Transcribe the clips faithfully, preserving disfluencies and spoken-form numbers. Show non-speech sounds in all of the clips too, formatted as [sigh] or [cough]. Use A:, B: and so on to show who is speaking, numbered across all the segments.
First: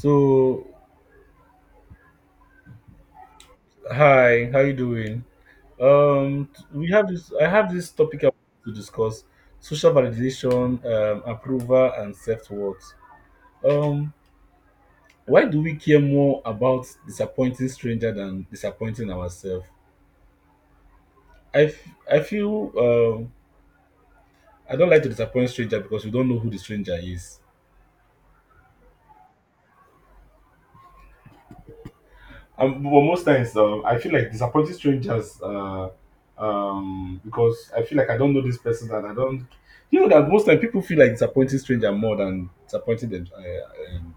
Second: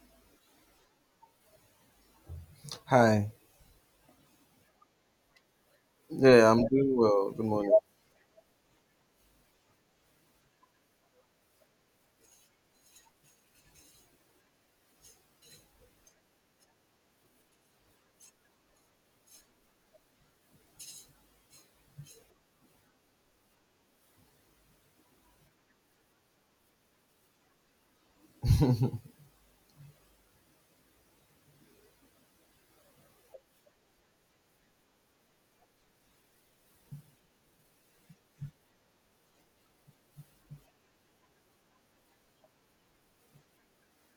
A: So,
B: Hi.
A: hi, how you doing? Um,
B: Yeah,
A: t-
B: I'm
A: we
B: doing
A: have
B: well.
A: this.
B: Good
A: I have
B: morning.
A: this topic I want to discuss: social validation, um, approval, and self-worth. Um, why do we care more about disappointing stranger than disappointing ourselves? I f- I feel um, I don't like to disappoint stranger because we don't know who the stranger is. Um, well, most times, um, I feel like disappointing strangers, uh, um, because I feel like I don't know this person and I don't. You know that most time people feel like disappointing stranger more than disappointing them, uh, um,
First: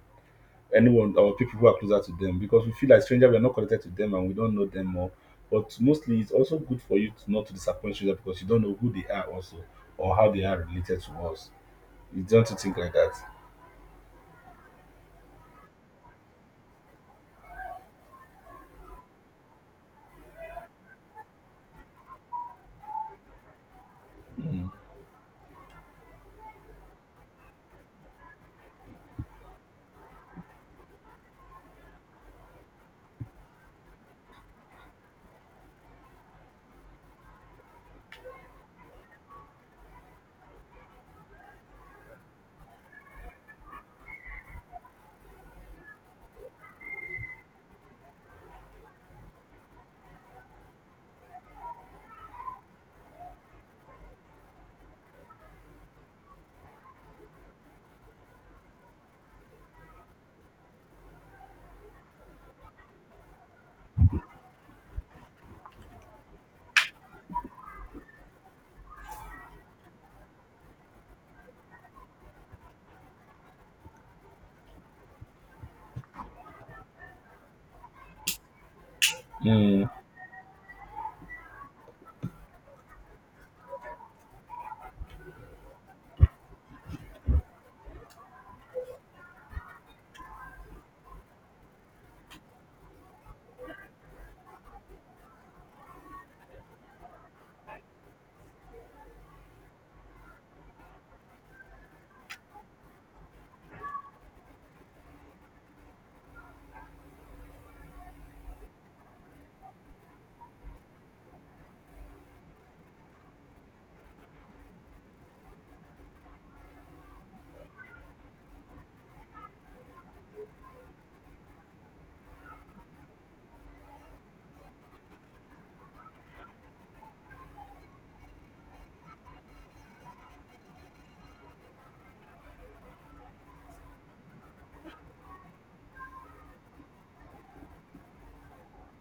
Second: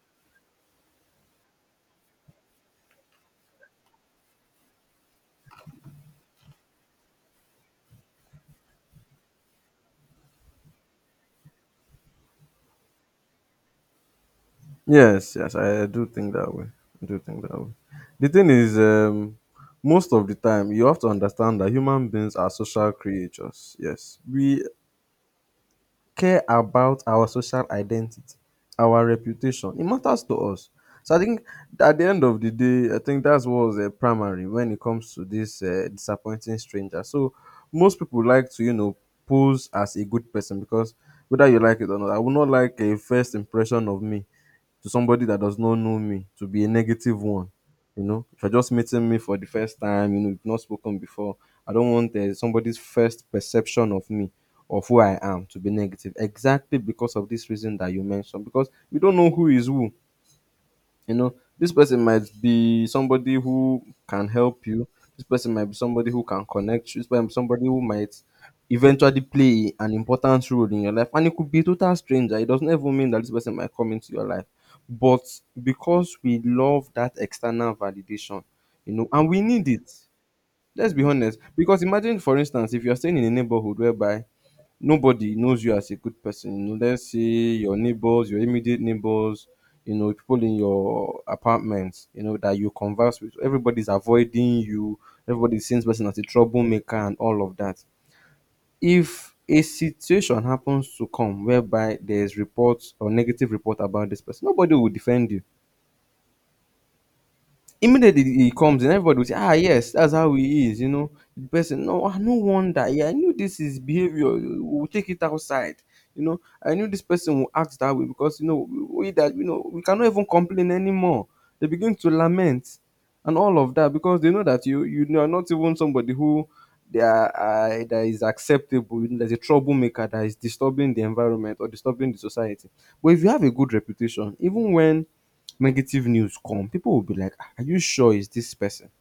A: anyone or people who are closer to them because we feel like stranger we are not connected to them and we don't know them more. But mostly, it's also good for you to not to disappoint stranger because you don't know who they are also or how they are related to us. You don't you think like that?
B: Yes, yes, I do think that way. I do think that way. The thing is, um, most of the time, you have to understand that human beings are social creatures. Yes, we care about our social identity, our reputation. It matters to us. So I think at the end of the day, I think that's what was uh, primary when it comes to this uh, disappointing stranger. So most people like to, you know, pose as a good person, because whether you like it or not, I would not like a first impression of me to somebody that does not know me to be a negative one. You know, if you're just meeting me for the first time, you know, we've not spoken before, I don't want uh, somebody's first perception of me, of who I am, to be negative. Exactly because of this reason that you mentioned, because we don't know who is who. You know, this person might be somebody who can help you. This person might be somebody who can connect you. This person somebody who might eventually play an important role in your life. And it could be a total stranger. It doesn't even mean that this person might come into your life. But because we love that external validation, you know, and we need it.
A: Mm.
B: Let's be honest. Because imagine, for instance, if you're staying in a neighborhood whereby nobody knows you as a good person, unless say your neighbors, your immediate neighbors, you know, people in your apartment, you know, that you converse with. Everybody's avoiding you, everybody sees person as a troublemaker and all of that. If a situation happens to come whereby there's reports or negative report about this person, nobody will defend you. Immediately he comes in, everybody will say, "Ah, yes, that's how he is, you know. The person, no, ah, no wonder. Yeah, I knew this is behavior. We'll take it outside. You know, I knew this person will act that way because, you know, we that, you know, we cannot even complain anymore. They begin to lament and all of that, because they know that you you are not even somebody who they are, uh, that is acceptable. There's a troublemaker that is disturbing the environment or disturbing the society. But if you have a good reputation, even when negative news come, people will be like, "Ah, are you sure it's this person?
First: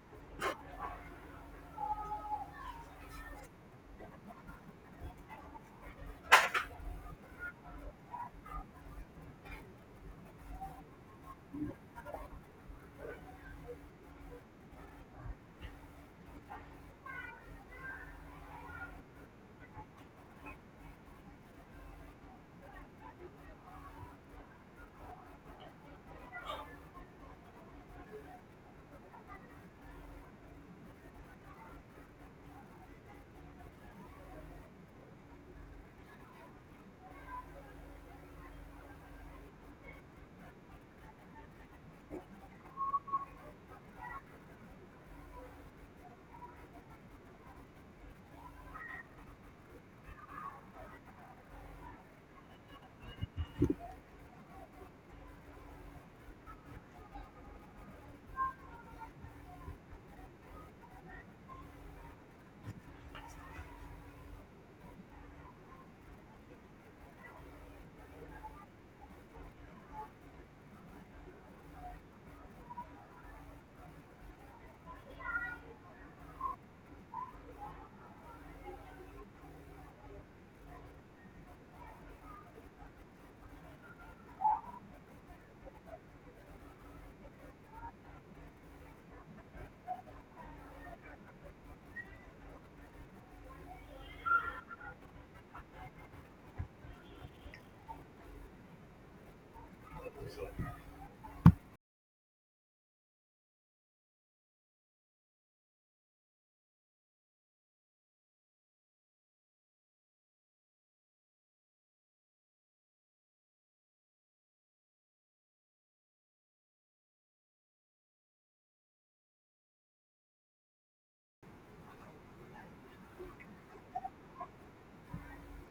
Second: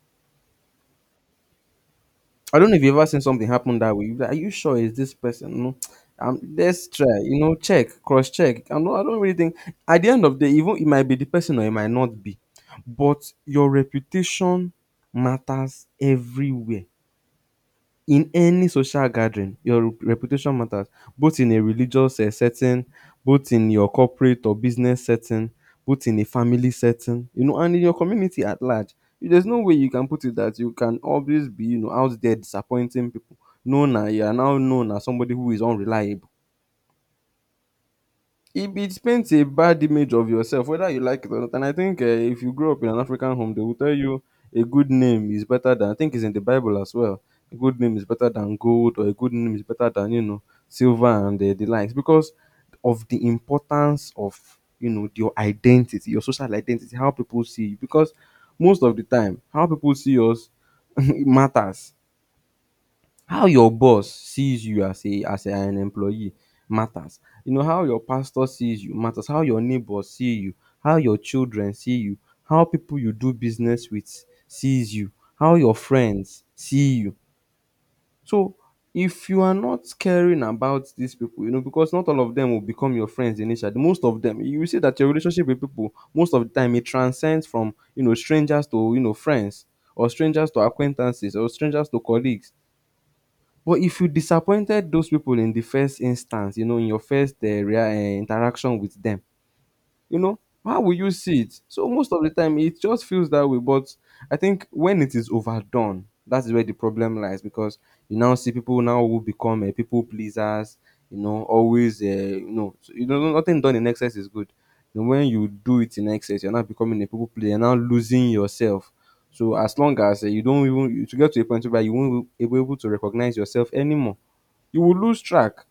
B: I don't know if you've ever seen something happen that way. You'll be like, are you sure it's this person? No. Um, let's try, you know, check, cross check. I don't, I don't really think at the end of the day, even it might be the person or it might not be." But your reputation matters everywhere. In any social gathering, your reputation matters, both in a religious uh, setting, both in your corporate or business setting, both in a family setting, you know, and in your community at large. There's no way you can put it that you can always be, you know, out there disappointing people. Known na, you are now known as somebody who is unreliable. It, it paints a bad image of yourself, whether you like it or not. And I think uh, if you grow up in an African home, they will tell you a good name is better than, I think it's in the Bible as well. A good name is better than gold, or a good name is better than, you know, silver, and the, the likes, because of the importance of, you know, your identity, your social identity, how people see you. Because most of the time, how people see us [laughs] matters. How your boss sees you as a as a- an employee matters. You know, how your pastor sees you matters, how your neighbors see you, how your children see you, how people you do business with sees you, how your friends see you. So if you are not caring about these people, you know, because not all of them will become your friends initially. Most of them, you will see that your relationship with people, most of the time, it transcends from, you know, strangers to, you know, friends, or strangers to acquaintances, or strangers to colleagues. But if you disappointed those people in the first instance, you know, in your first uh, rea- uh, interaction with them, you know how will you see it. So most of the time it just feels that way, but I think when it is overdone, that's where the problem lies, because you now see people now who become uh, people pleasers, you know always, uh, you know so, you know nothing done in excess is good. And when you do it in excess, you're not becoming a people pleaser, you're now losing yourself. So as long as uh, you don't even you to get to a point where you won't be able to recognize yourself anymore, you will lose track.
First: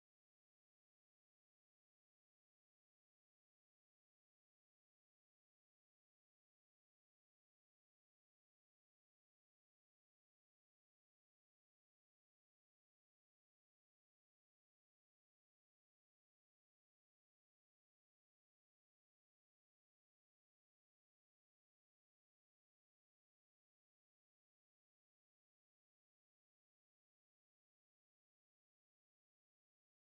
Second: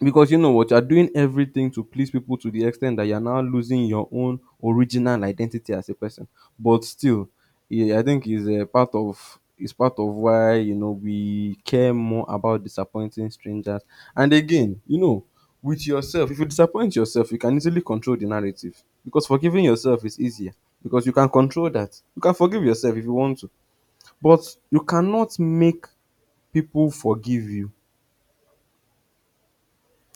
B: Because you know what? You're doing everything to please people to the extent that you're now losing your own original identity as a person. But still, yeah, I think is a part of is part of why you know we care more about disappointing strangers. And again, you know, with yourself, if you disappoint yourself, you can easily control the narrative, because forgiving yourself is easier, because you can control that. You can forgive yourself if you want to, but you cannot make people forgive you.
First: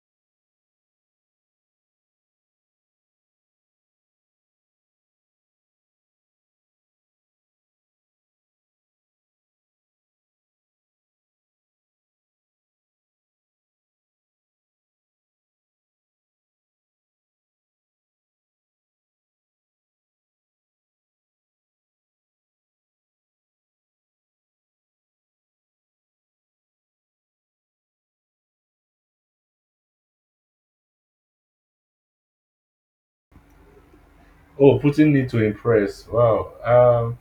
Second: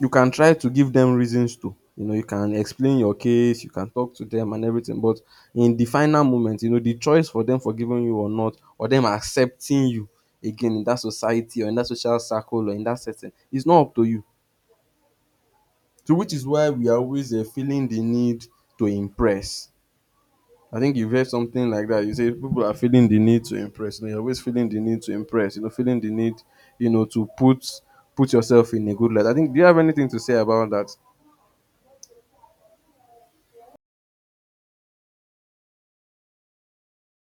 B: You can try to give them reasons to. You know, you can explain your case, you can talk to them and everything, but in the final moment, you know, the choice for them forgiving you or not, or them accepting you again in that society or in that social circle or in that setting, is not up to you. So which is why we are always uh, feeling the need to impress. I think you've heard something like that. You say people are feeling the need to impress. You know, you're always feeling the need to impress. You know, feeling the need, you know, to put put yourself in a good light. I think. Do you have anything to say about that?
A: Oh, putting need to impress. Wow. Um,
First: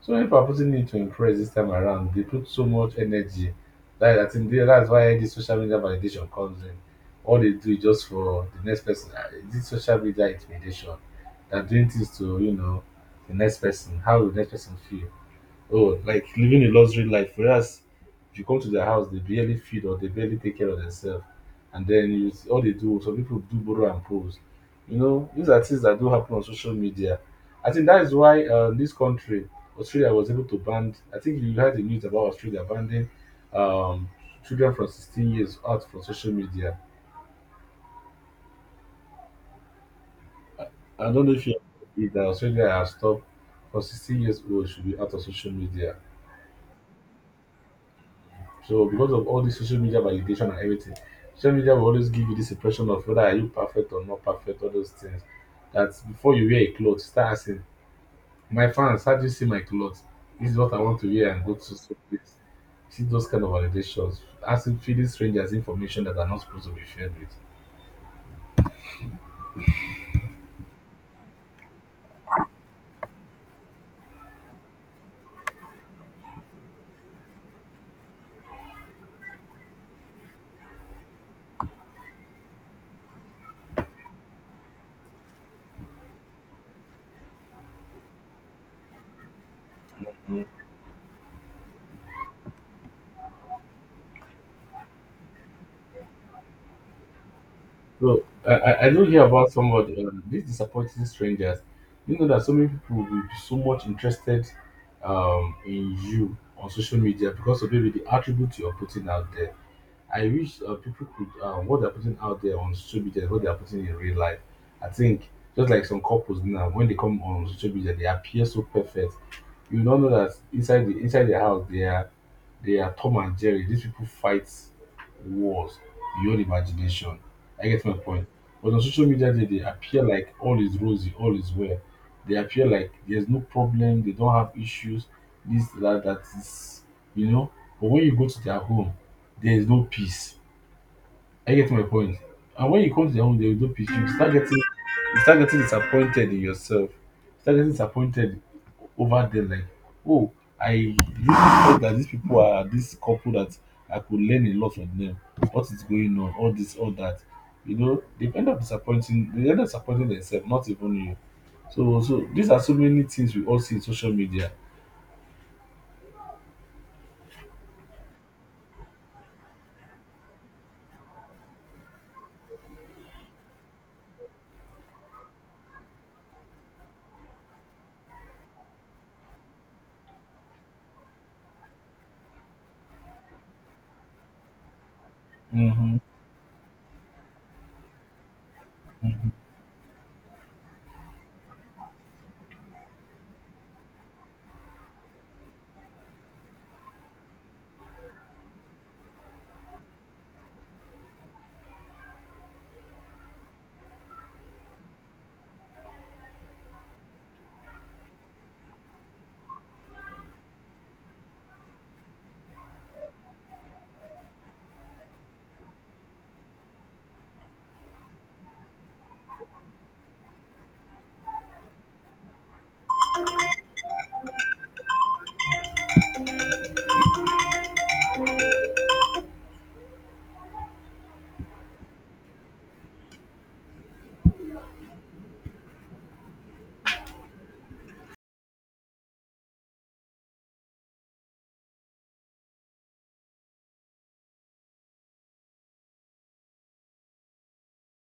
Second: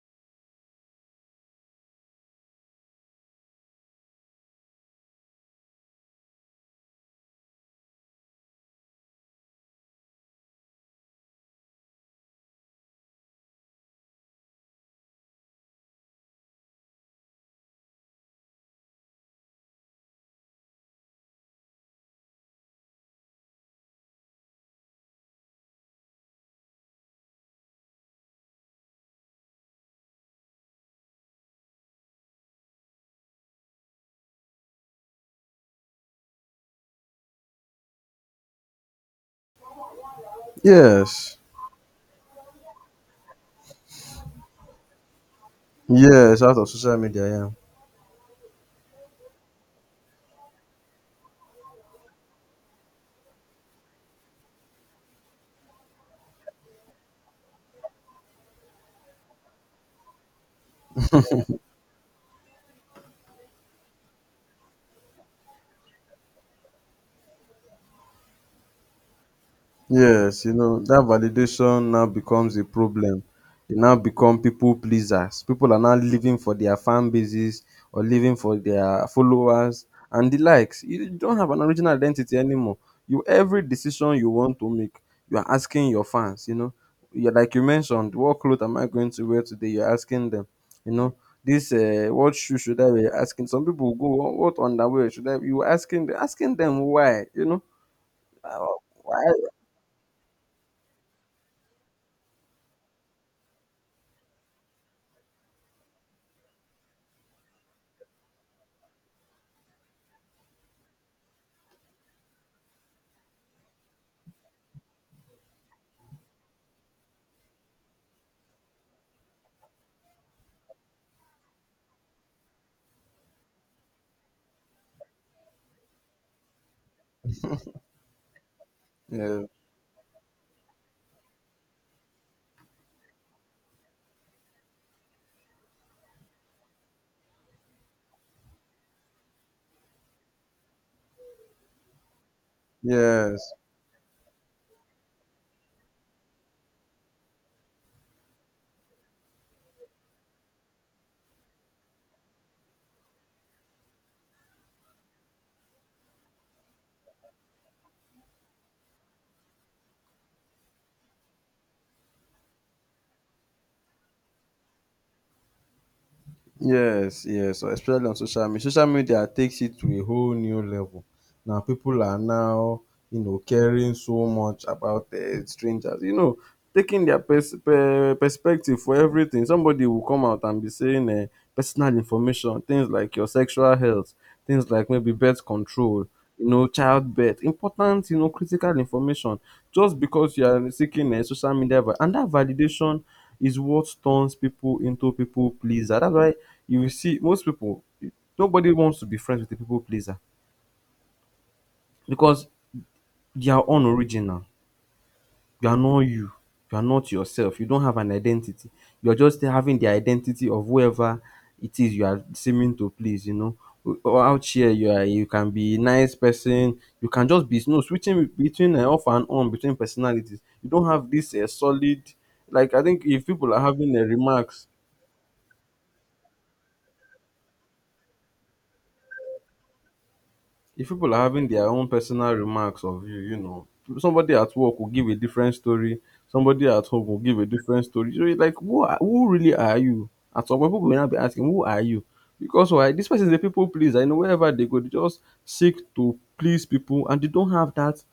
A: So when people need to impress this time around, they put so much energy. That I think they- that's why the social media validation comes in. All they do is just for the next person. Ah, this social media intimidation. They're doing things to, you know, the next person. How will the next person feel? Oh, like living a luxury life. Whereas if you come to their house, they barely feed or they barely take care of themselves. And then you, all they do, some people do borrow and pose. You know, these are things that do happen on social media. I think that is why uh, this country, Australia, was able to ban. I think you heard the news about Australia banning um, children from sixteen years out from social media. I don't know
B: Yes.
A: if you agree that Australia has stopped from sixteen years old should be out of social media.
B: Yes, out of social media, yeah.
A: So because of all this social media validation and everything, social media will always give you this impression of whether are you perfect or not perfect, all those things. That before you wear a clothes, start asking, my fans, how do you see my clothes? This is what I want to wear and go to so place. See those kind of validations, asking feeding strangers information that are not supposed to be shared with.
B: Yes, you know, that validation now becomes a problem. They now become people pleasers. People are now living for their fan bases, or living for their followers and the likes. You don't have an original identity anymore. You every decision you want to make, you are asking your fans, you know. You're, like you mentioned, what clothes am I going to wear today? You're asking them, you know, this uh, what shoe should I wear? Asking some people go, what underwear should I? You asking asking them why, you know
A: So I,
B: Oh,
A: I I do
B: why?
A: hear about somebody, uh, these disappointing strangers. You know that so many people will be so much interested um, in you on social media because of maybe the attributes you're putting out there. I wish uh, people could uh, what they're putting out there on social media, is what they're putting in real life. I think just like some couples now, when they come on social media, they appear so perfect. You don't know that inside the inside their house, they are they are Tom and Jerry. These people fight wars beyond imagination. I get my point. But on social media,
B: Yeah.
A: they, they appear like all is rosy, all is well. They appear like there's no problem, they don't have issues, this, that, that is, you know. But when you go to their home, there is no peace. I get my point. And when you come to their home,
B: Yes.
A: they will do pitch you. Start getting, you start getting disappointed in yourself. Start getting disappointed over them. Like, oh, I really thought that these people are this couple that I could learn a lot from them. What is going on? All this, all that. You know, they end up disappointing. They end up disappointing themselves, not even you. So, so these are so many things we all see in social media.
B: Yes. Yes. So especially on social media. Social media takes it to a whole new level. Now people are now, you know, caring so much about uh, strangers. You know, taking their pers- per- perspective for everything. Somebody will come out and be saying uh, personal information, things like your sexual health, things like maybe birth
A: Mm-hmm.
B: control, you know, childbirth, important, you know, critical information. Just because you are seeking a social media, va- and that validation is what turns people into people pleaser. That's why you will see most people, nobody wants to be friends with a people pleaser, because they are unoriginal. You are not you. You are not yourself. You don't have an identity. You're just having the identity of whoever it is you are seeming to please, you know. Or out here, you are you can be a nice person. You can just be no switching between uh, off and on between personalities. You don't have this uh, solid, like I think if people are having uh, remarks, if people are having their own personal remarks of you, you know, somebody at work will give a different story, somebody at home will give a different story. So it's like, who are, who really are you? At some point, people will now be asking, who are you? Because why? This person is a people pleaser. You know, wherever they go, they just seek to please people, and they don't have that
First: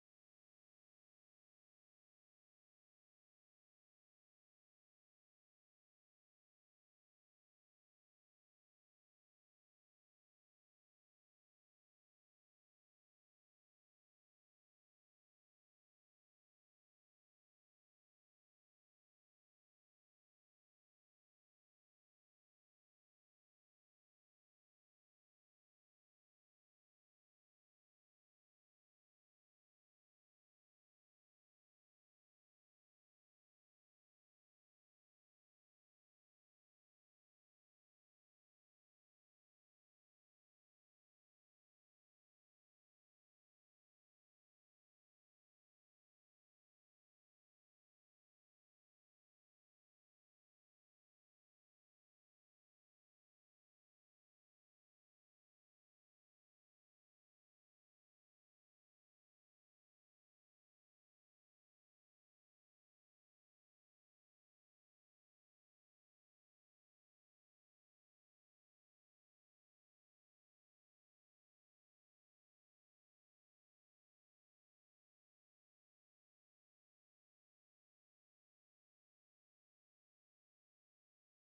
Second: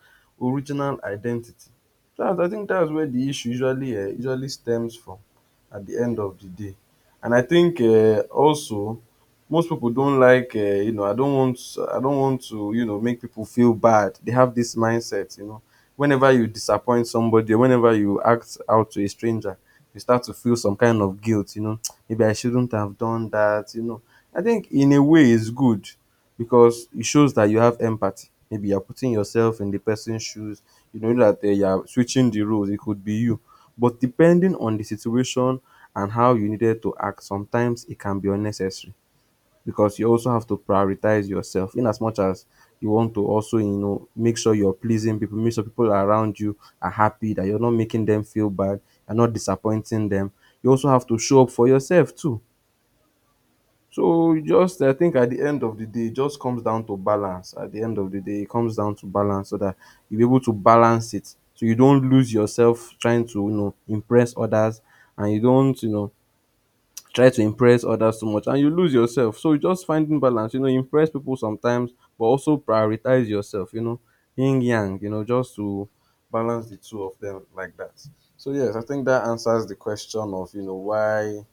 B: original identity. That, I think that's where the issue usually uh, usually stems from at the end of the day. And I think uh, also most people don't like uh, you know I don't want I don't want to you know make people feel bad. They have this mindset, you know, whenever you disappoint somebody, whenever you act out to a stranger, you start to feel some kind of guilt, you know. [tsk] Maybe I shouldn't have done that, you know. I think in a way it's good because it shows that you have empathy. Maybe you're putting yourself in the person's shoes, you know, that uh, you're switching the roles. It could be you, but depending on the situation and how you needed to act, sometimes it can be unnecessary because you also have to prioritize yourself, in as much as you want to also, you know, make sure you're pleasing people, make sure people around you are happy, that you're not making them feel bad, you're not disappointing them. You also have to show up for yourself too. So just, I think at the end of the day it just comes down to balance. At the end of the day it comes down to balance, so that you are able to balance it, so you don't lose yourself trying to, you know, impress others, and you don't, you know, try to impress others too much and you lose yourself. So just finding balance, you know, impress people sometimes, but also prioritize yourself, you know, yin yang, you know, just to balance the two of them like that. So yes, I think that answers the question of, you know, why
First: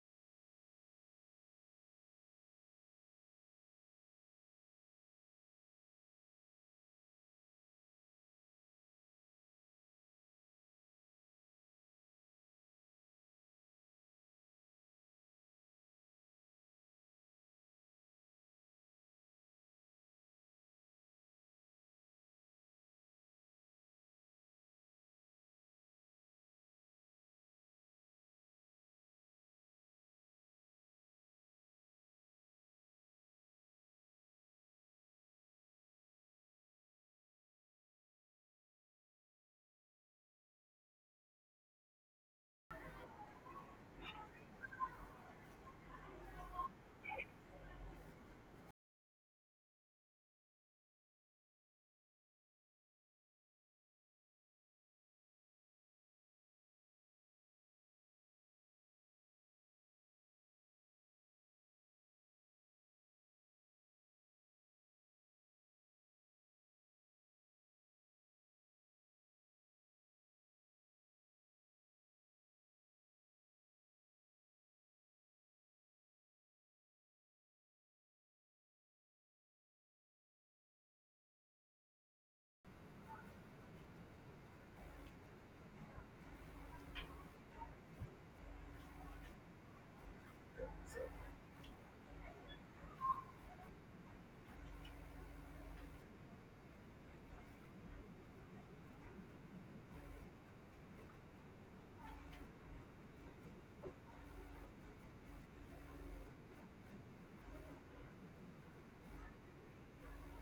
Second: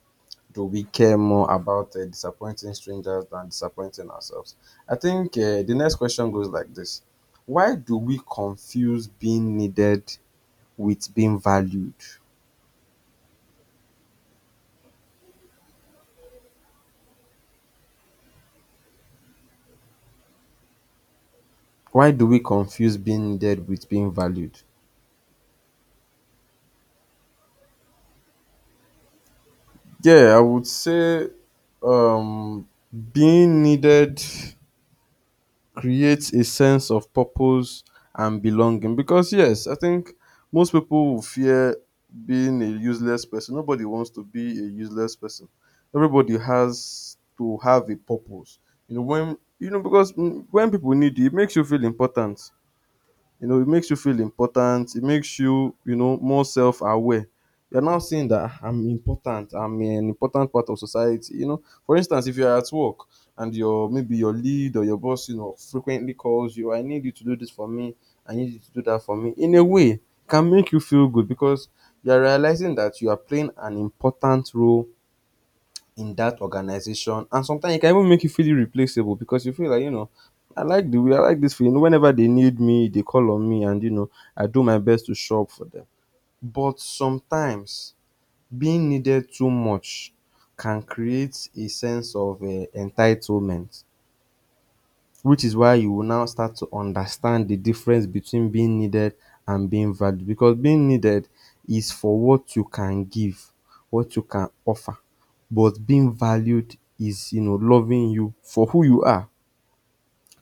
B: do we care more about uh, disappointing strangers than disappointing ourselves? I think uh, the next question goes like this. Why do we confuse being needed with being valued? Why do we confuse being needed with being valued? Yeah, I would say um, being needed creates a sense of purpose and belonging. Because, yes, I think most people will fear being a useless person. Nobody wants to be a useless person. Everybody has to have a purpose. You know, when, you know, because mm, when people need you, it makes you feel important, you know, it makes you feel important. It makes you, you know, more self-aware. You're now seeing that, "Ah, I'm important. I'm an important part of society." You know, for instance, if you're at work and your maybe your lead or your boss, you know, frequently calls you, "I need you to do this for me. I need you to do that for me." In a way, it can make you feel good because you're realizing that you are playing an important role in that organization, and sometimes it can even make you feel irreplaceable because you feel like, you know, I like the way I like this feeling whenever they need me, they call on me, and, you know, I do my best to show up for them. But sometimes being needed too much can create a sense of uh, entitlement, which is why you will now start to understand the difference between being needed and being valued. Because being needed is for what you can give, what you can offer, but being valued is, you know, loving you for who you are.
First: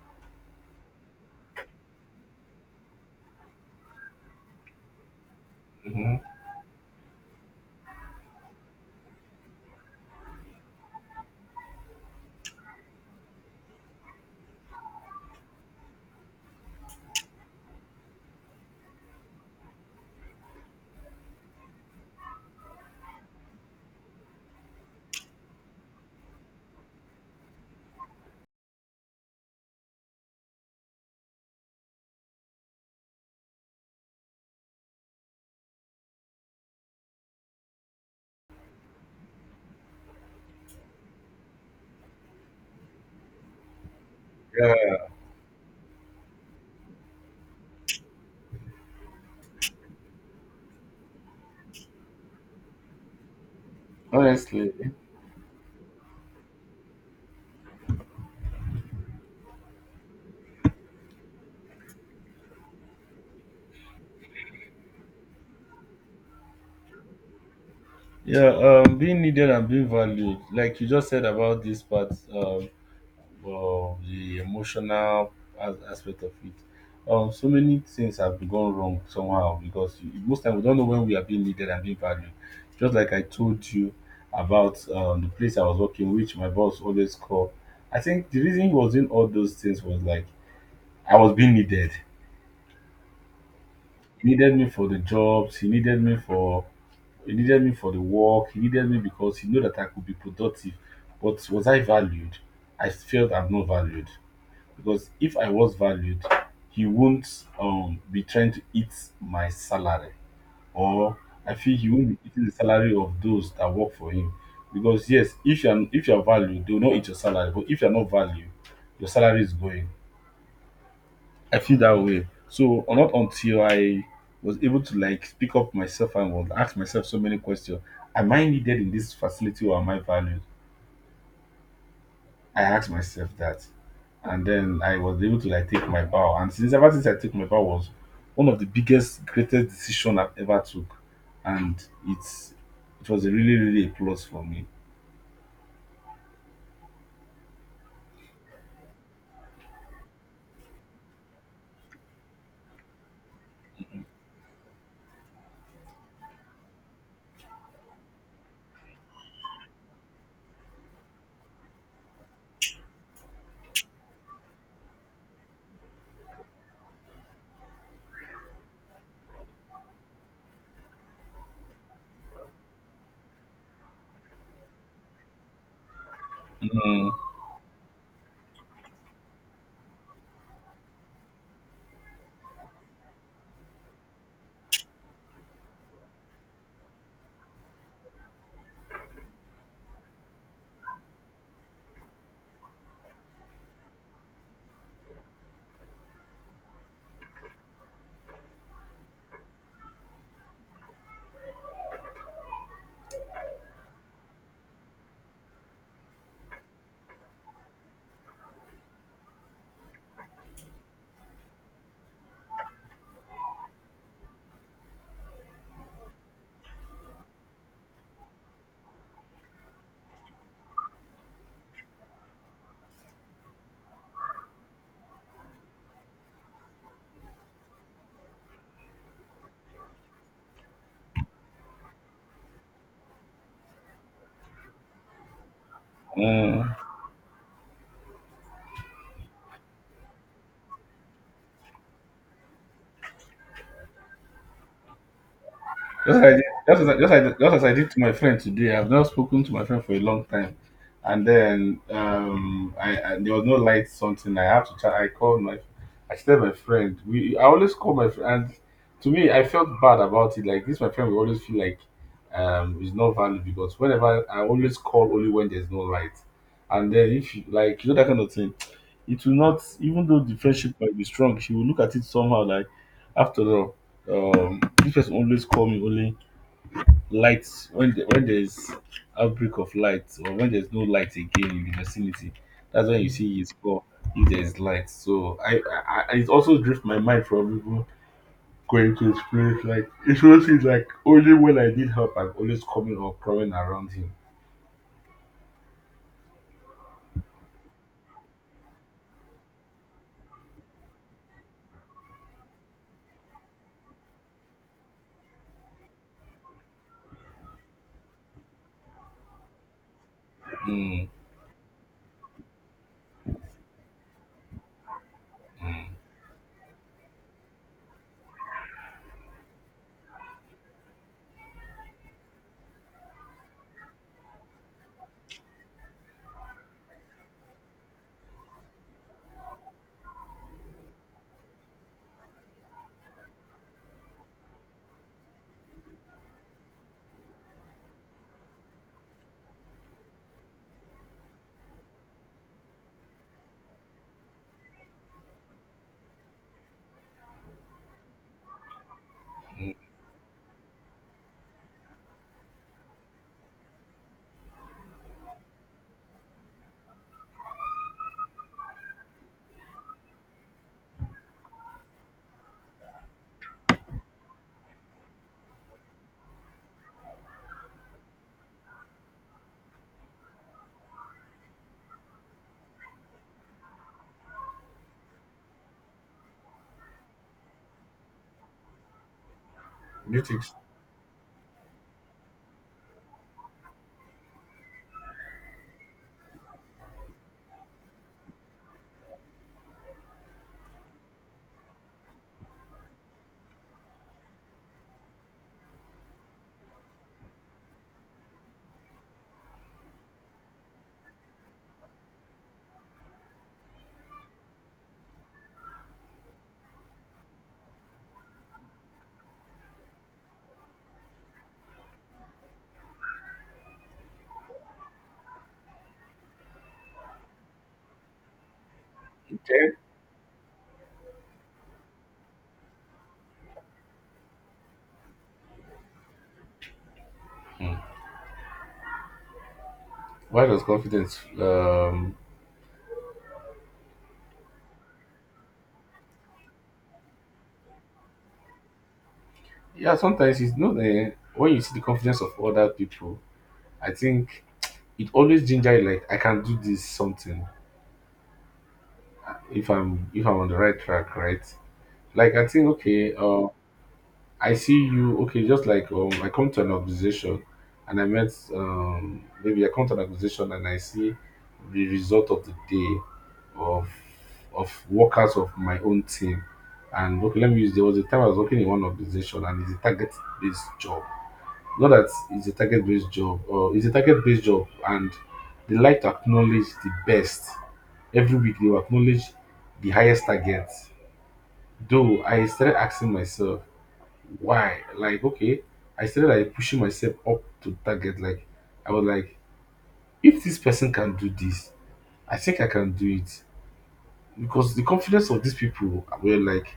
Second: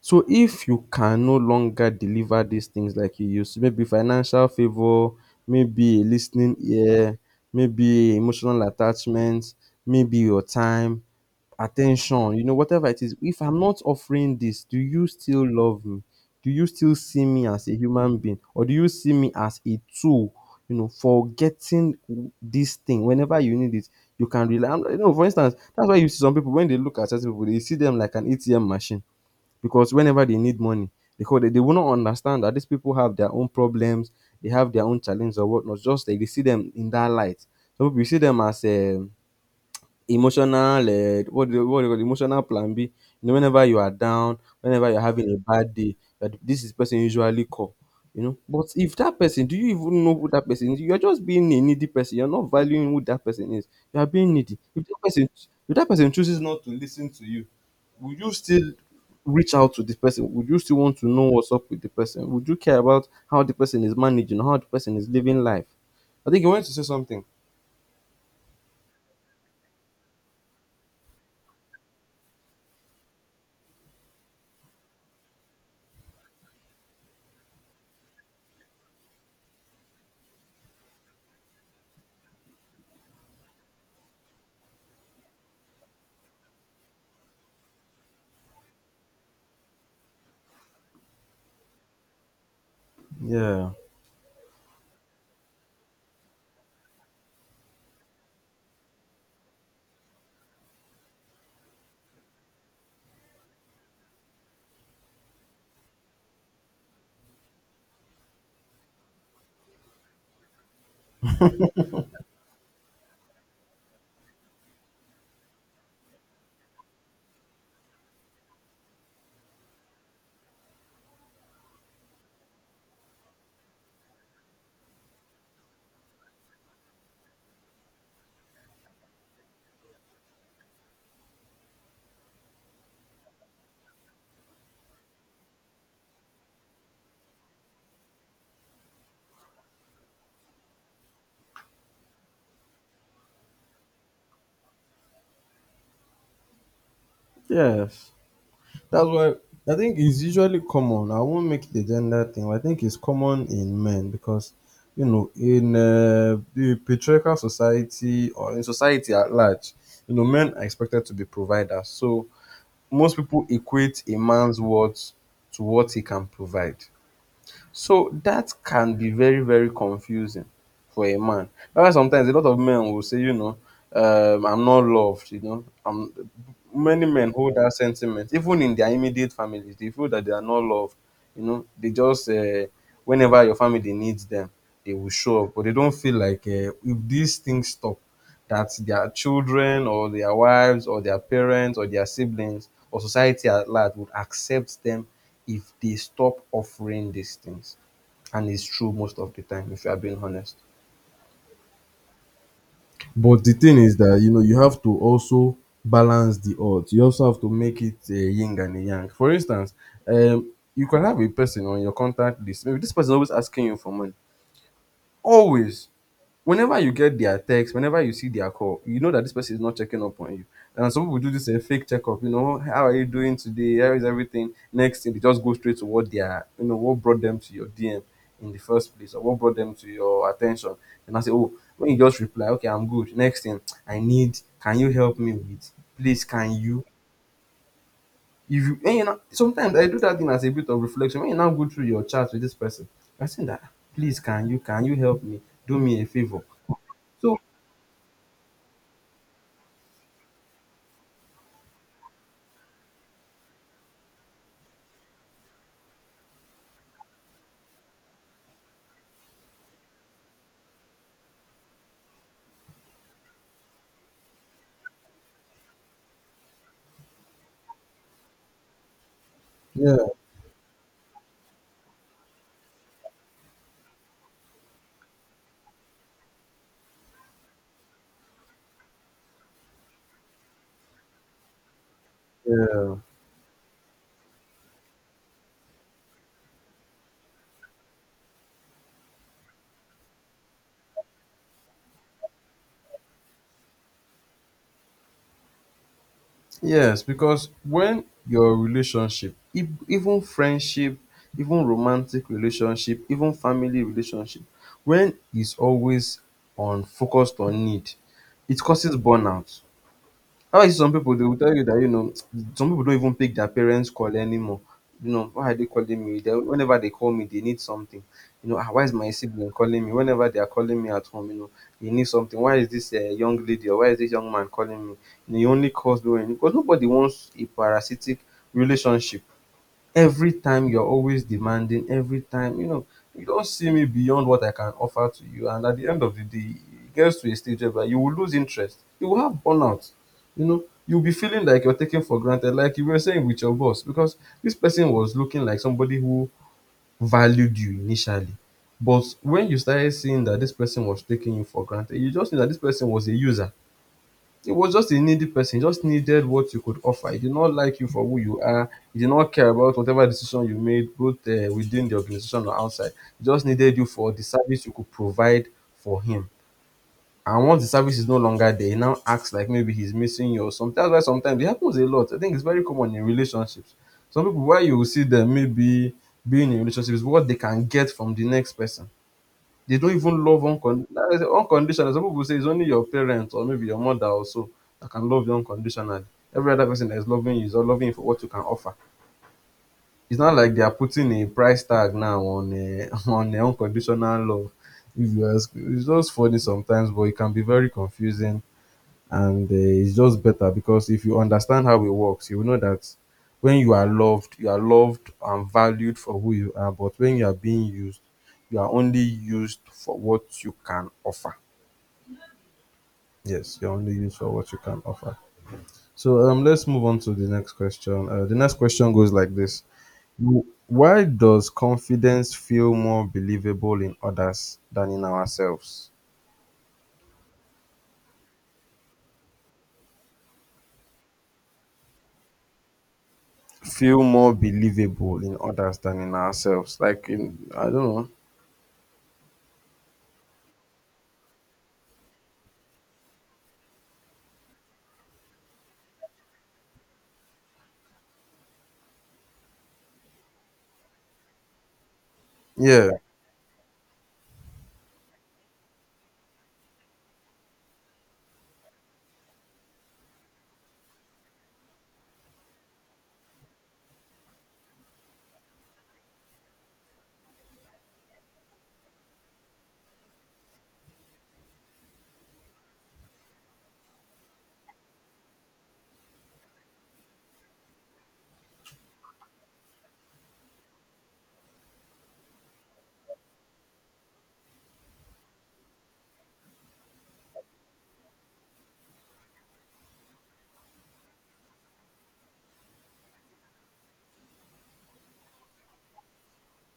B: So if you can no longer deliver these things like you used to, maybe financial favor, maybe a
A: Hmm.
B: listening ear, maybe emotional attachment, maybe your time, attention, you know, whatever it is, if I'm not offering this, do you still love me? Do you still see me as a human being? Or do you see me as a tool, you know, for getting this thing whenever you need it? You can rely, I'm- you know, for instance, that's why you see some people, when they look at certain people, they see them like an A T M machine because whenever they need money, because they, they will not understand that these people have their own problems, they have their own challenges or whatnot. Just like they see them in that light. So we see them as um emotional uh, what do you, what do you call it? Emotional plan B. You know, whenever you are down, whenever
A: Yeah,
B: you're having a bad day, that this is person usually call. You know, but if that person, do you even know who that person is? You're just being a needy person. You're not valuing who that person is. You are being needy.
A: honestly.
B: If that person, if that person chooses not to listen to you, would you still reach out to the person? Would you still want to know what's up with the person? Would you care about how the person is managing, how the person is living life? I think you want to say something.
A: Yeah, um, being needed and being valued, like you just said about this part um, of the emotional as- aspect of it. Um, so many things have gone wrong somehow because you- most time we don't know when we are being needed and being valued. Just like I told you about um, the place I was working, which my boss always called. I think the reason he was in all those things was like I was being needed.
B: Yeah.
A: He needed me for the jobs. He needed me for he needed me for the work. He needed me because he knew that I could be productive. But was I valued? I felt I'm not valued because if I was valued, he wouldn't um, be trying to eat my salary, or I feel he won't be eating the salary of those that work for him. Because yes, if you're if you're valued, they will not eat your salary. But if you're not valued, your salary is going. I feel that way. So or not until I was able to like pick up myself and was ask myself so many questions. Am I needed in this facility or am I valued? I asked myself that. And then I was able to like take my vow. And since ever since I took my vow was one of the biggest, greatest decision I've ever took. And it's it was a really, really a plus for me.
B: Yes. That's why I think it's usually common. I won't make it a gender thing, but I think it's common in men because, you know, in uh, the patriarchal society or in society at large, you know, men are expected to be providers. So most people equate a man's worth to what he can provide. So that can be very, very confusing for a man. That's why sometimes a lot of men will say, you know, um, I'm not loved, you know. I'm, many
A: Mm,
B: men hold that sentiment, even in their immediate families. They feel that they are not loved, you know. They just, uh, whenever your family needs them, they will show up, but they don't feel like uh, if these things stop, that their children or their wives or their parents or their siblings or society at large would accept them if they stop offering these things. And it's true most of the time, if you are being honest. But the thing is that, you know, you have to also balance the odds. You also have to make it a yin and a yang. For instance, um, you can have a person on your contact list. Maybe this person is always asking you for money, always. Whenever you get their text, whenever you see their call, you know that this person is not checking up on you. And some people do this uh, fake checkup, you know, "How are you doing today? How is everything?" Next thing, they just go straight to what they are, you know, what brought them to your D M in the first place, or what brought them to your attention. And I say, oh, when you just reply, "Okay, I'm good." Next thing, "I need, can you help me with? Please, can
A: mm.
B: you?" If you, and you know, sometimes I do that thing as a bit of reflection. When you now go through your chat with this person, I say that, "Please, can you, can you help me? Do me a
A: Just like
B: favor."
A: just as I, just,
B: So
A: like, just as I did to my friend today, I've not spoken to my friend for a long time, and then um, I, I there was no light something. I have to try. I called my, I said my friend. We I always call my friend, and to me I felt bad about it. Like this, my friend will always feel like um is not valid because whenever I always call only when there's no light, and then if you like you know that kind of thing, it will not
B: yeah.
A: even though the friendship might be strong, she will look at it somehow like after all um this person always call me only lights when the, when there's outbreak of light or when there's no light again in the vicinity, that's
B: Yeah.
A: when you see his call if there's light. So i i, I it also drifts my mind from people going to his place. Like [laughs] it shows he's like only when I need help I'm always coming or crawling around him.
B: Yes, because when your relationship, e- even friendship, even romantic relationship, even family relationship, when it's always on focused on need, it causes burnout. How is it some
A: Mm.
B: pipu dey will tell you that, you know, some pipu don't even pick their parents call anymore. You know, why are they calling me? They, whenever they call me they need something. You know, ah, why is my sibling calling me? Whenever they are calling me at home, you know, they need something. Why is this um young lady or why is this young man calling me? You know, he only calls me when, because nobody wants a parasitic relationship. Every time you're always demanding, every time, you know, you don't see me beyond what I can offer to you, and at the end of the day it gets to a stage where you will lose interest, you will have burnout, you know, you'll be feeling like you're taken for granted, like you were saying with your boss, because this person was looking like somebody who valued you initially, but when you started seeing that this person was taking you for granted, you just knew that this person was a user. He was just a needy person. He just needed what you could offer. He did not like you for who you are. He did not care about whatever decision you made, both uh, within the organization or outside. He just needed you for the service you could provide for him. And once the service is no longer there, he now acts like maybe he's missing you or something. That's why sometimes it happens a lot. I think it's very common in relationships. Some people, why you will see them maybe being in relationships, what they can get from the next person. They don't
A: Do you
B: even love
A: think so?
B: uncon like I said unconditional. Some people say it's only your parents or maybe your mother or so that can love you unconditionally. Every other person that is loving you is all loving you for what you can offer. It's not like they are putting a price tag now on a, [laughs] on a unconditional love. If you ask, it's just funny sometimes, but it can be very confusing and uh, it's just better because if you understand how it works you will know that when you are loved you are loved and valued for who you are, but when you are being used you are only used for what you can offer. Yes, you're only used for what you can offer. So um let's move on to the next question. Uh, the next question goes like this. Wh- why does confidence feel more believable in others than in ourselves?
A: Mm. Why does confidence? Um,
B: Feel more believable in others than in ourselves, like, in I don't know.
A: yeah, sometimes it's not uh, when you see the confidence of other people, I think it always ginger you like I can do this something if I'm if I'm on the right track, right? Like I think
B: Yeah.
A: okay, uh, I see you okay, just like um, I come to an organization and I met um, maybe I come to an organization and I see the result of the day of of workers of my own team. And okay, let me use there was a time I was working in one organization and it's a target based job. Not that it's a target based job, or it's a target based job, and they like to acknowledge the best. Every week they will acknowledge the highest target. Though I started asking myself why, like okay, I started like pushing myself up to target. Like I was like, if this person can do this, I think I can do it because the confidence of these people were like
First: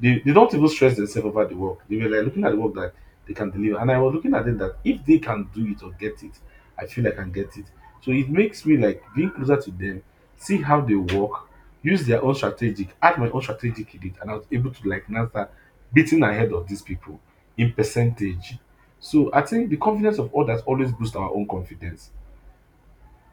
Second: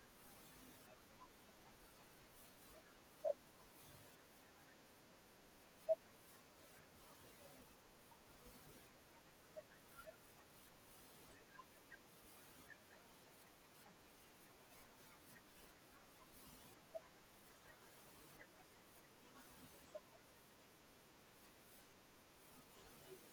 A: they, they don't even stress themselves about the work. They were like looking at the work that they can deliver. And I was looking at them that if they can do it or get it, I feel I can get it. So it makes me like being closer to them, see how they work, use their own strategic, add my own strategic in it, and I was able to like NASA beating ahead of these people in percentage. So I think the confidence of others always boosts our own confidence.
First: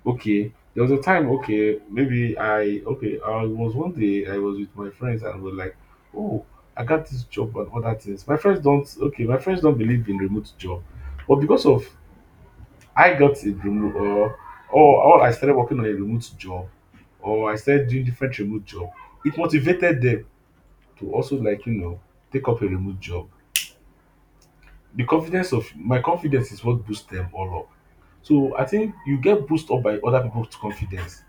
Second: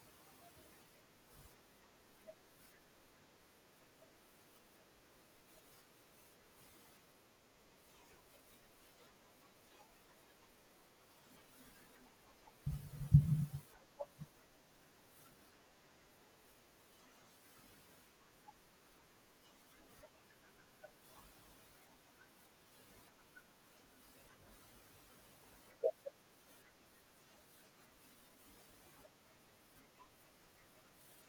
A: Okay, there was a time, okay, maybe I, okay, I was one day I was with my friends and we're like, oh, I got this job and other things. My friends don't, okay, my friends don't believe in remote job, but because of I got a remote, or or or I started working on a remote job, or I started doing different remote job, it motivated them to also like you know take up a remote job. The confidence of my confidence is what boosts them all up. So I think you get boosted up by other people's confidence,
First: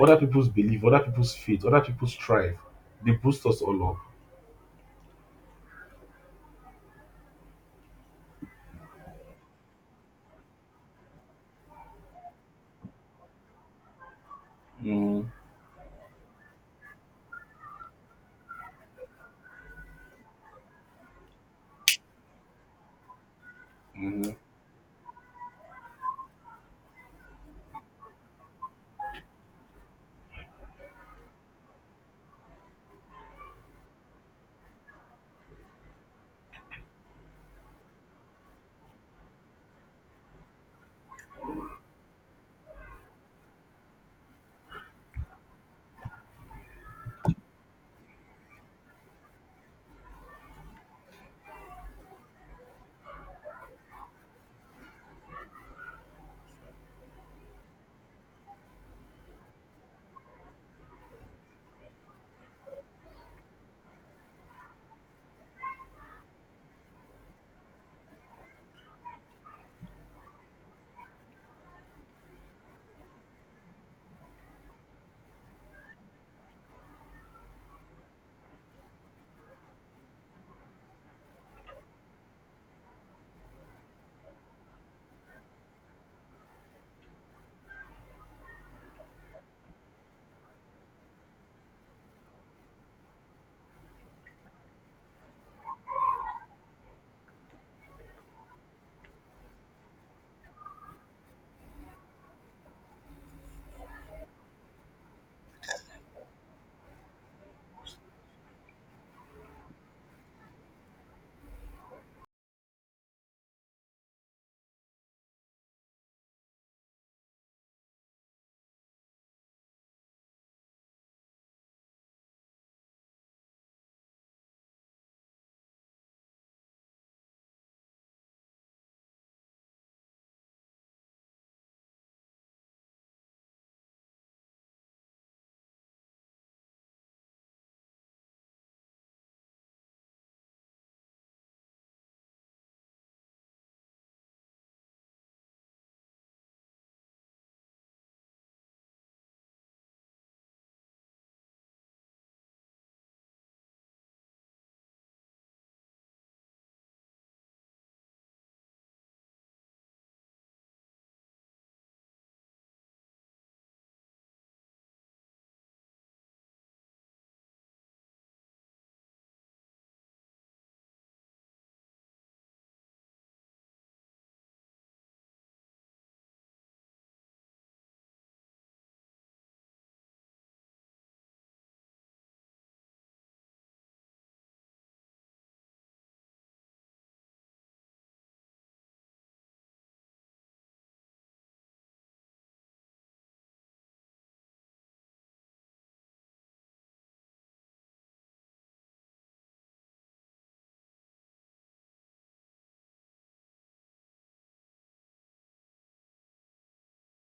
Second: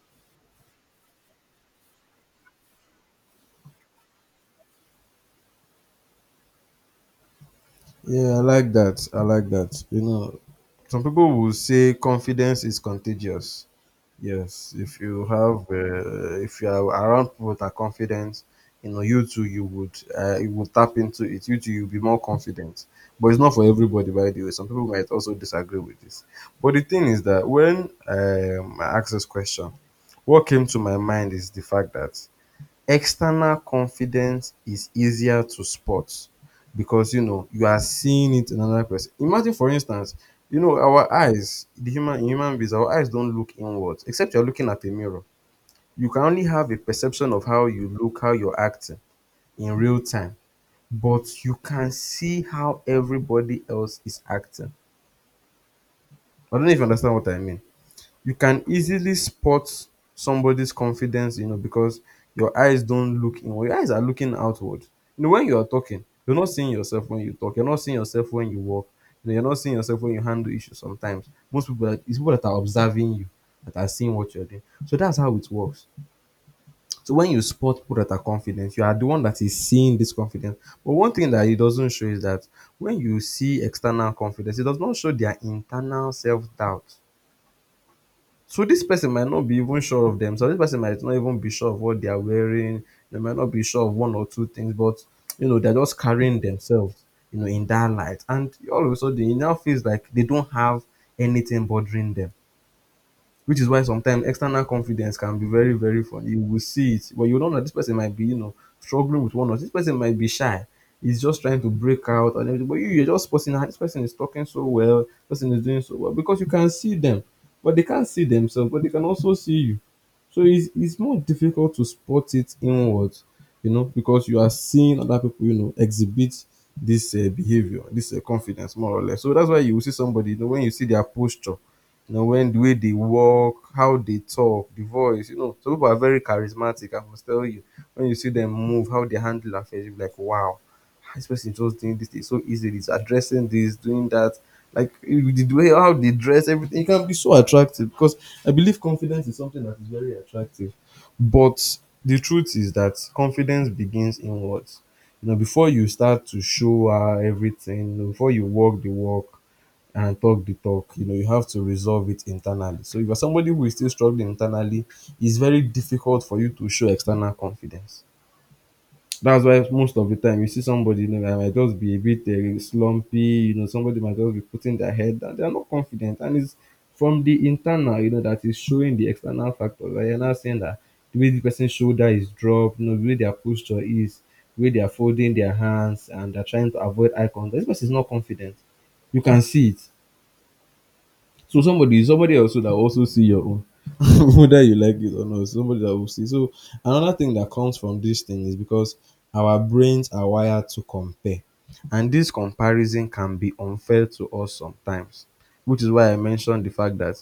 A: other people's belief, other people's faith, other people's strive, they boost us all up.
B: Yeah, I like that. I like that. You know, some people will say confidence is contagious. Yes, if you
A: Mm-hmm.
B: have, uh, if you are around people that are confident, you know, you too, you would, uh, you would tap into it. You too, you'll be more confident. But it's not for everybody, by the way. Some people might also disagree with this. But the thing is that when um, I asked this question, what came to my mind is the fact that external confidence is easier to spot because you know you are seeing it in another person. Imagine, for instance, you know our eyes, the human in human beings, our eyes don't look inwards except you're looking at a mirror. You can only have a perception of how you look, how you're acting in real time, but you can see how everybody else is acting. I don't know if you understand what I mean. You can easily spot somebody's confidence, you know, because your eyes don't look inward. Your eyes are looking outward. You know, when you are talking, you're not seeing yourself when you talk. You're not seeing yourself when you walk. You know, you're not seeing yourself when you handle issues sometimes. Most people, that, it's people that are observing you that are seeing what you're doing. So that's how it works. So when you spot people that are confident, you are the one that is seeing this confidence. But one thing that it doesn't show is that when you see external confidence, it does not show their internal self doubt. So this person might not be even sure of themselves. This person might not even be sure of what they are wearing. They might not be sure of one or two things, but you know, they're just carrying themselves, you know, in that light. And all of a sudden it now feels like they don't have anything bothering them, which is why sometimes external confidence can be very very funny. You will see it, but you don't know, this person might be, you know, struggling with one, or this person might be shy. He's just trying to break out and everything, but you you're just posting, "Ah, this person is talking so well, this person is doing so well," because you can see them but they can't see themselves, but they can also see you. So it's, it's more difficult to spot it inward, you know, because you are seeing other people, you know, exhibit this uh, behavior, this uh, confidence, more or less. So that's why you will see somebody, you know, when you see their posture, you know, when the way they walk, how they talk, the voice, you know, some people are very charismatic. I must tell you, when you see them move, how they handle affairs, you'll be like, wow, this person is just doing this thing so easily. It's addressing this, doing that. Like you- the way how they dress, everything, it can be so attractive, because I believe confidence is something that is very attractive. But the truth is that confidence begins inwards. You know, before you start to show her everything, you know, before you walk the walk and talk the talk, you know, you have to resolve it internally. So if you're somebody who is still struggling internally, it's very difficult for you to show external confidence. That's why most of the time you see somebody, you know, that might just be a bit uh, slumpy, you know, somebody might just be putting their head down. They're not confident. And it's from the internal, you know, that is showing the external factors. Like you're not saying that the way the person's shoulder is dropped, you know, the way their posture is, the way they are folding their hands and they're trying to avoid eye contact, this person is not confident. You can see it. So somebody, somebody also that also see your own, [laughs] whether you like it or not. Somebody that will see. So another thing that comes from this thing is because our brains are wired to compare, and this comparison can be unfair to us sometimes, which is why I mentioned the fact that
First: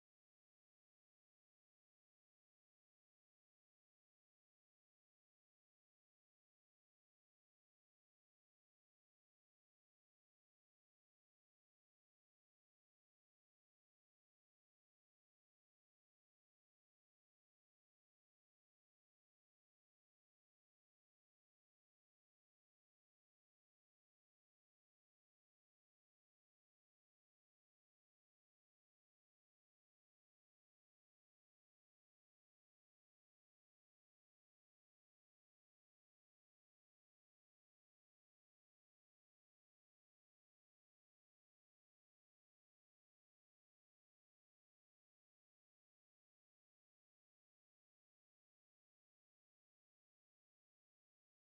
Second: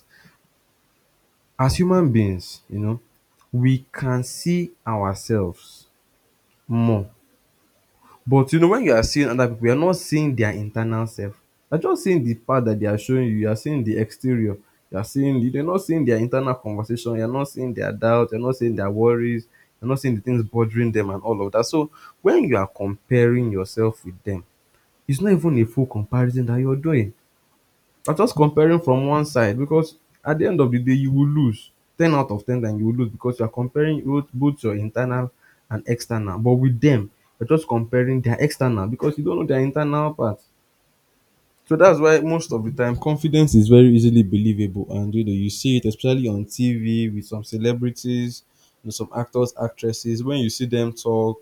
B: as human beings, you know, we can see ourselves more, but you know when you are seeing other people, you are not seeing their internal self. You're just seeing the part that they are showing you. You are seeing the exterior. You are seeing you're not seeing their internal conversation. You're not seeing their doubts. You're not seeing their worries. You're not seeing the things bothering them and all of that. So when you are comparing yourself with them, it's not even a full comparison that you're doing. I'm just comparing from one side, because at the end of the day, you will lose. ten out of ten that you will lose, because you are comparing both, both your internal and external. But with them, you're just comparing their external because you don't know their internal part. So that's why most of the time confidence is very easily believable, and you know you see it, especially on T V, with some celebrities, you know, some actors, actresses. When you see them talk,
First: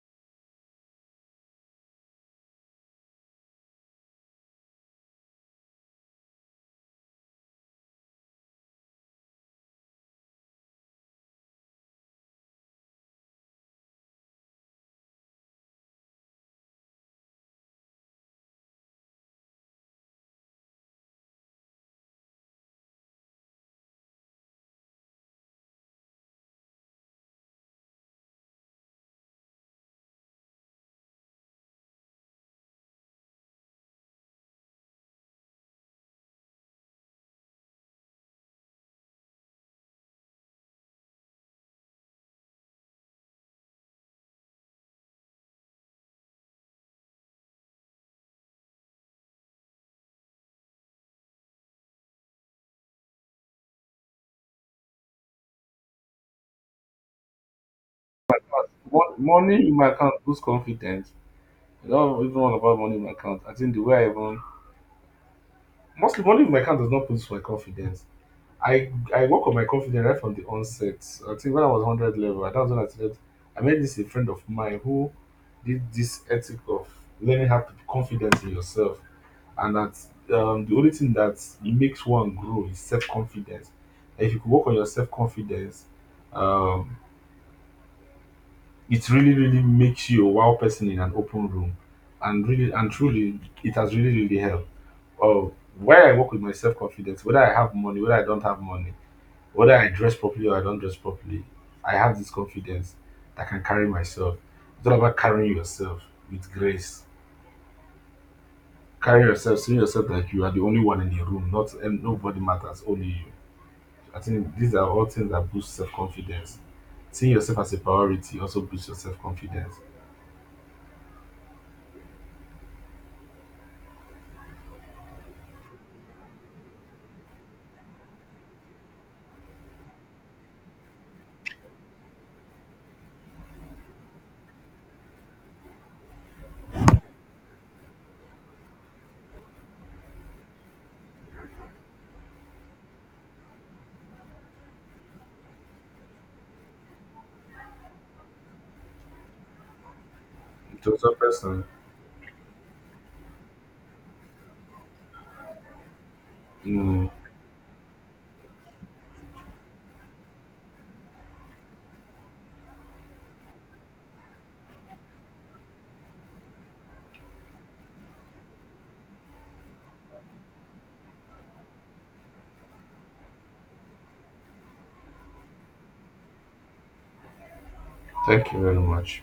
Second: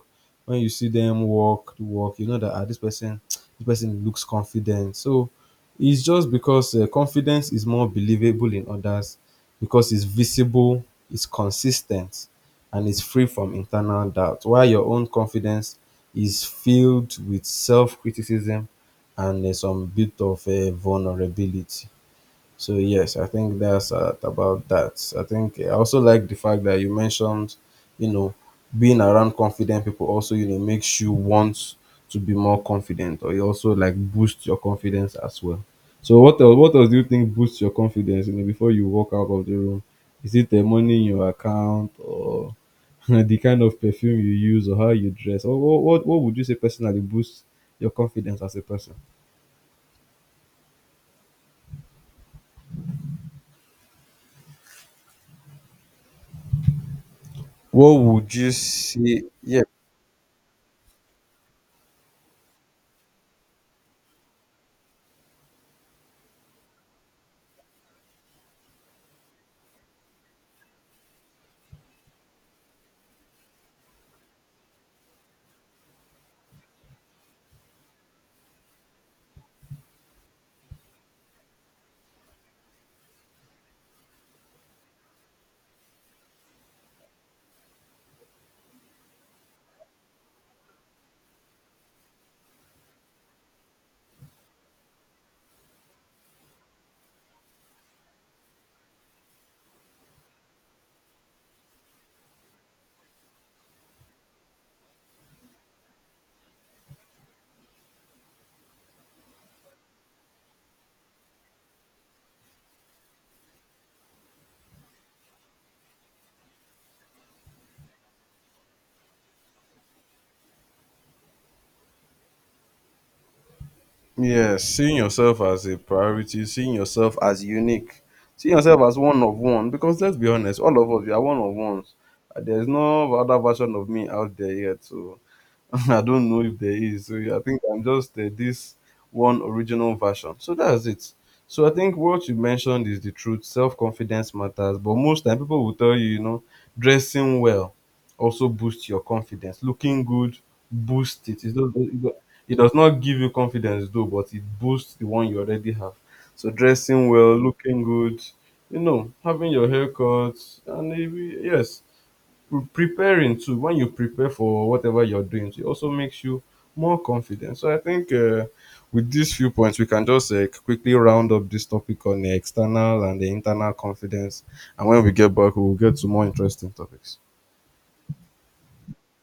B: when you see them walk, walk, you know that, ah, this person, this person looks confident. So it's just because uh, confidence is more believable in others because it's visible, it's consistent, and it's free from internal doubt. While your own confidence is filled with self criticism and uh, some bit of uh, vulnerability. So yes, I think that's uh, about that. I think uh, I also like the fact that you mentioned, you know, being around confident people also you know makes you want to be more confident, or it also like boosts your confidence as well. So what else, what else do you think boosts your confidence? You know, before you walk out of the room, is it the money in your account or [laughs] the kind of perfume you use or how you dress? Or what what, what would you say personally boosts your confidence as a person? What would you see? Yeah,
A: Money in my account boosts confidence. I don't even want about money in my account. I think the way I even mostly money in my account does not boost my confidence. I I work on my confidence right from the onset. I think when I was hundred level, that was when I started. I met this a friend of mine who did this ethic of learning how to be confident in yourself, and that um, the only thing that makes one grow is self confidence. If you could work on your self confidence, um, it really really makes you a wow person in an open room, and really and truly it has really really helped. Uh, where I work with my self confidence, whether I have money, whether I don't have money, whether I dress properly or I don't dress properly, I have this confidence that I can carry myself. It's all about carrying yourself with grace. Carry yourself, seeing yourself like you are the only one in the room, not and nobody matters, only you. I think these are all things that boost self confidence. Seeing yourself as a priority also boosts your self confidence.
B: yeah. Seeing yourself as a priority, seeing yourself as unique, seeing yourself as one of one. Because let's be honest, all of us we are one of ones. Uh, There's no other version of me out there yet. So [laughs] I don't know if there is. So yeah, I think I'm just uh, this one original version. So that's it. So I think what you mentioned is the truth. Self confidence matters, but most time people will tell you, you know, dressing well also boosts your confidence. Looking good
A: To a
B: boosts it. It
A: person,
B: does, it do- it does not give you confidence though, but it boosts the one you already have. So dressing
A: mm,
B: well, looking good, you know, having your haircut, and maybe yes, pre- preparing too, when you prepare for whatever you're doing it also makes you more confident. So I think uh, with these few points we can just uh, quickly round up this topic on the external and the internal confidence, and when we get back we'll get to more interesting topics.
A: thank you very much.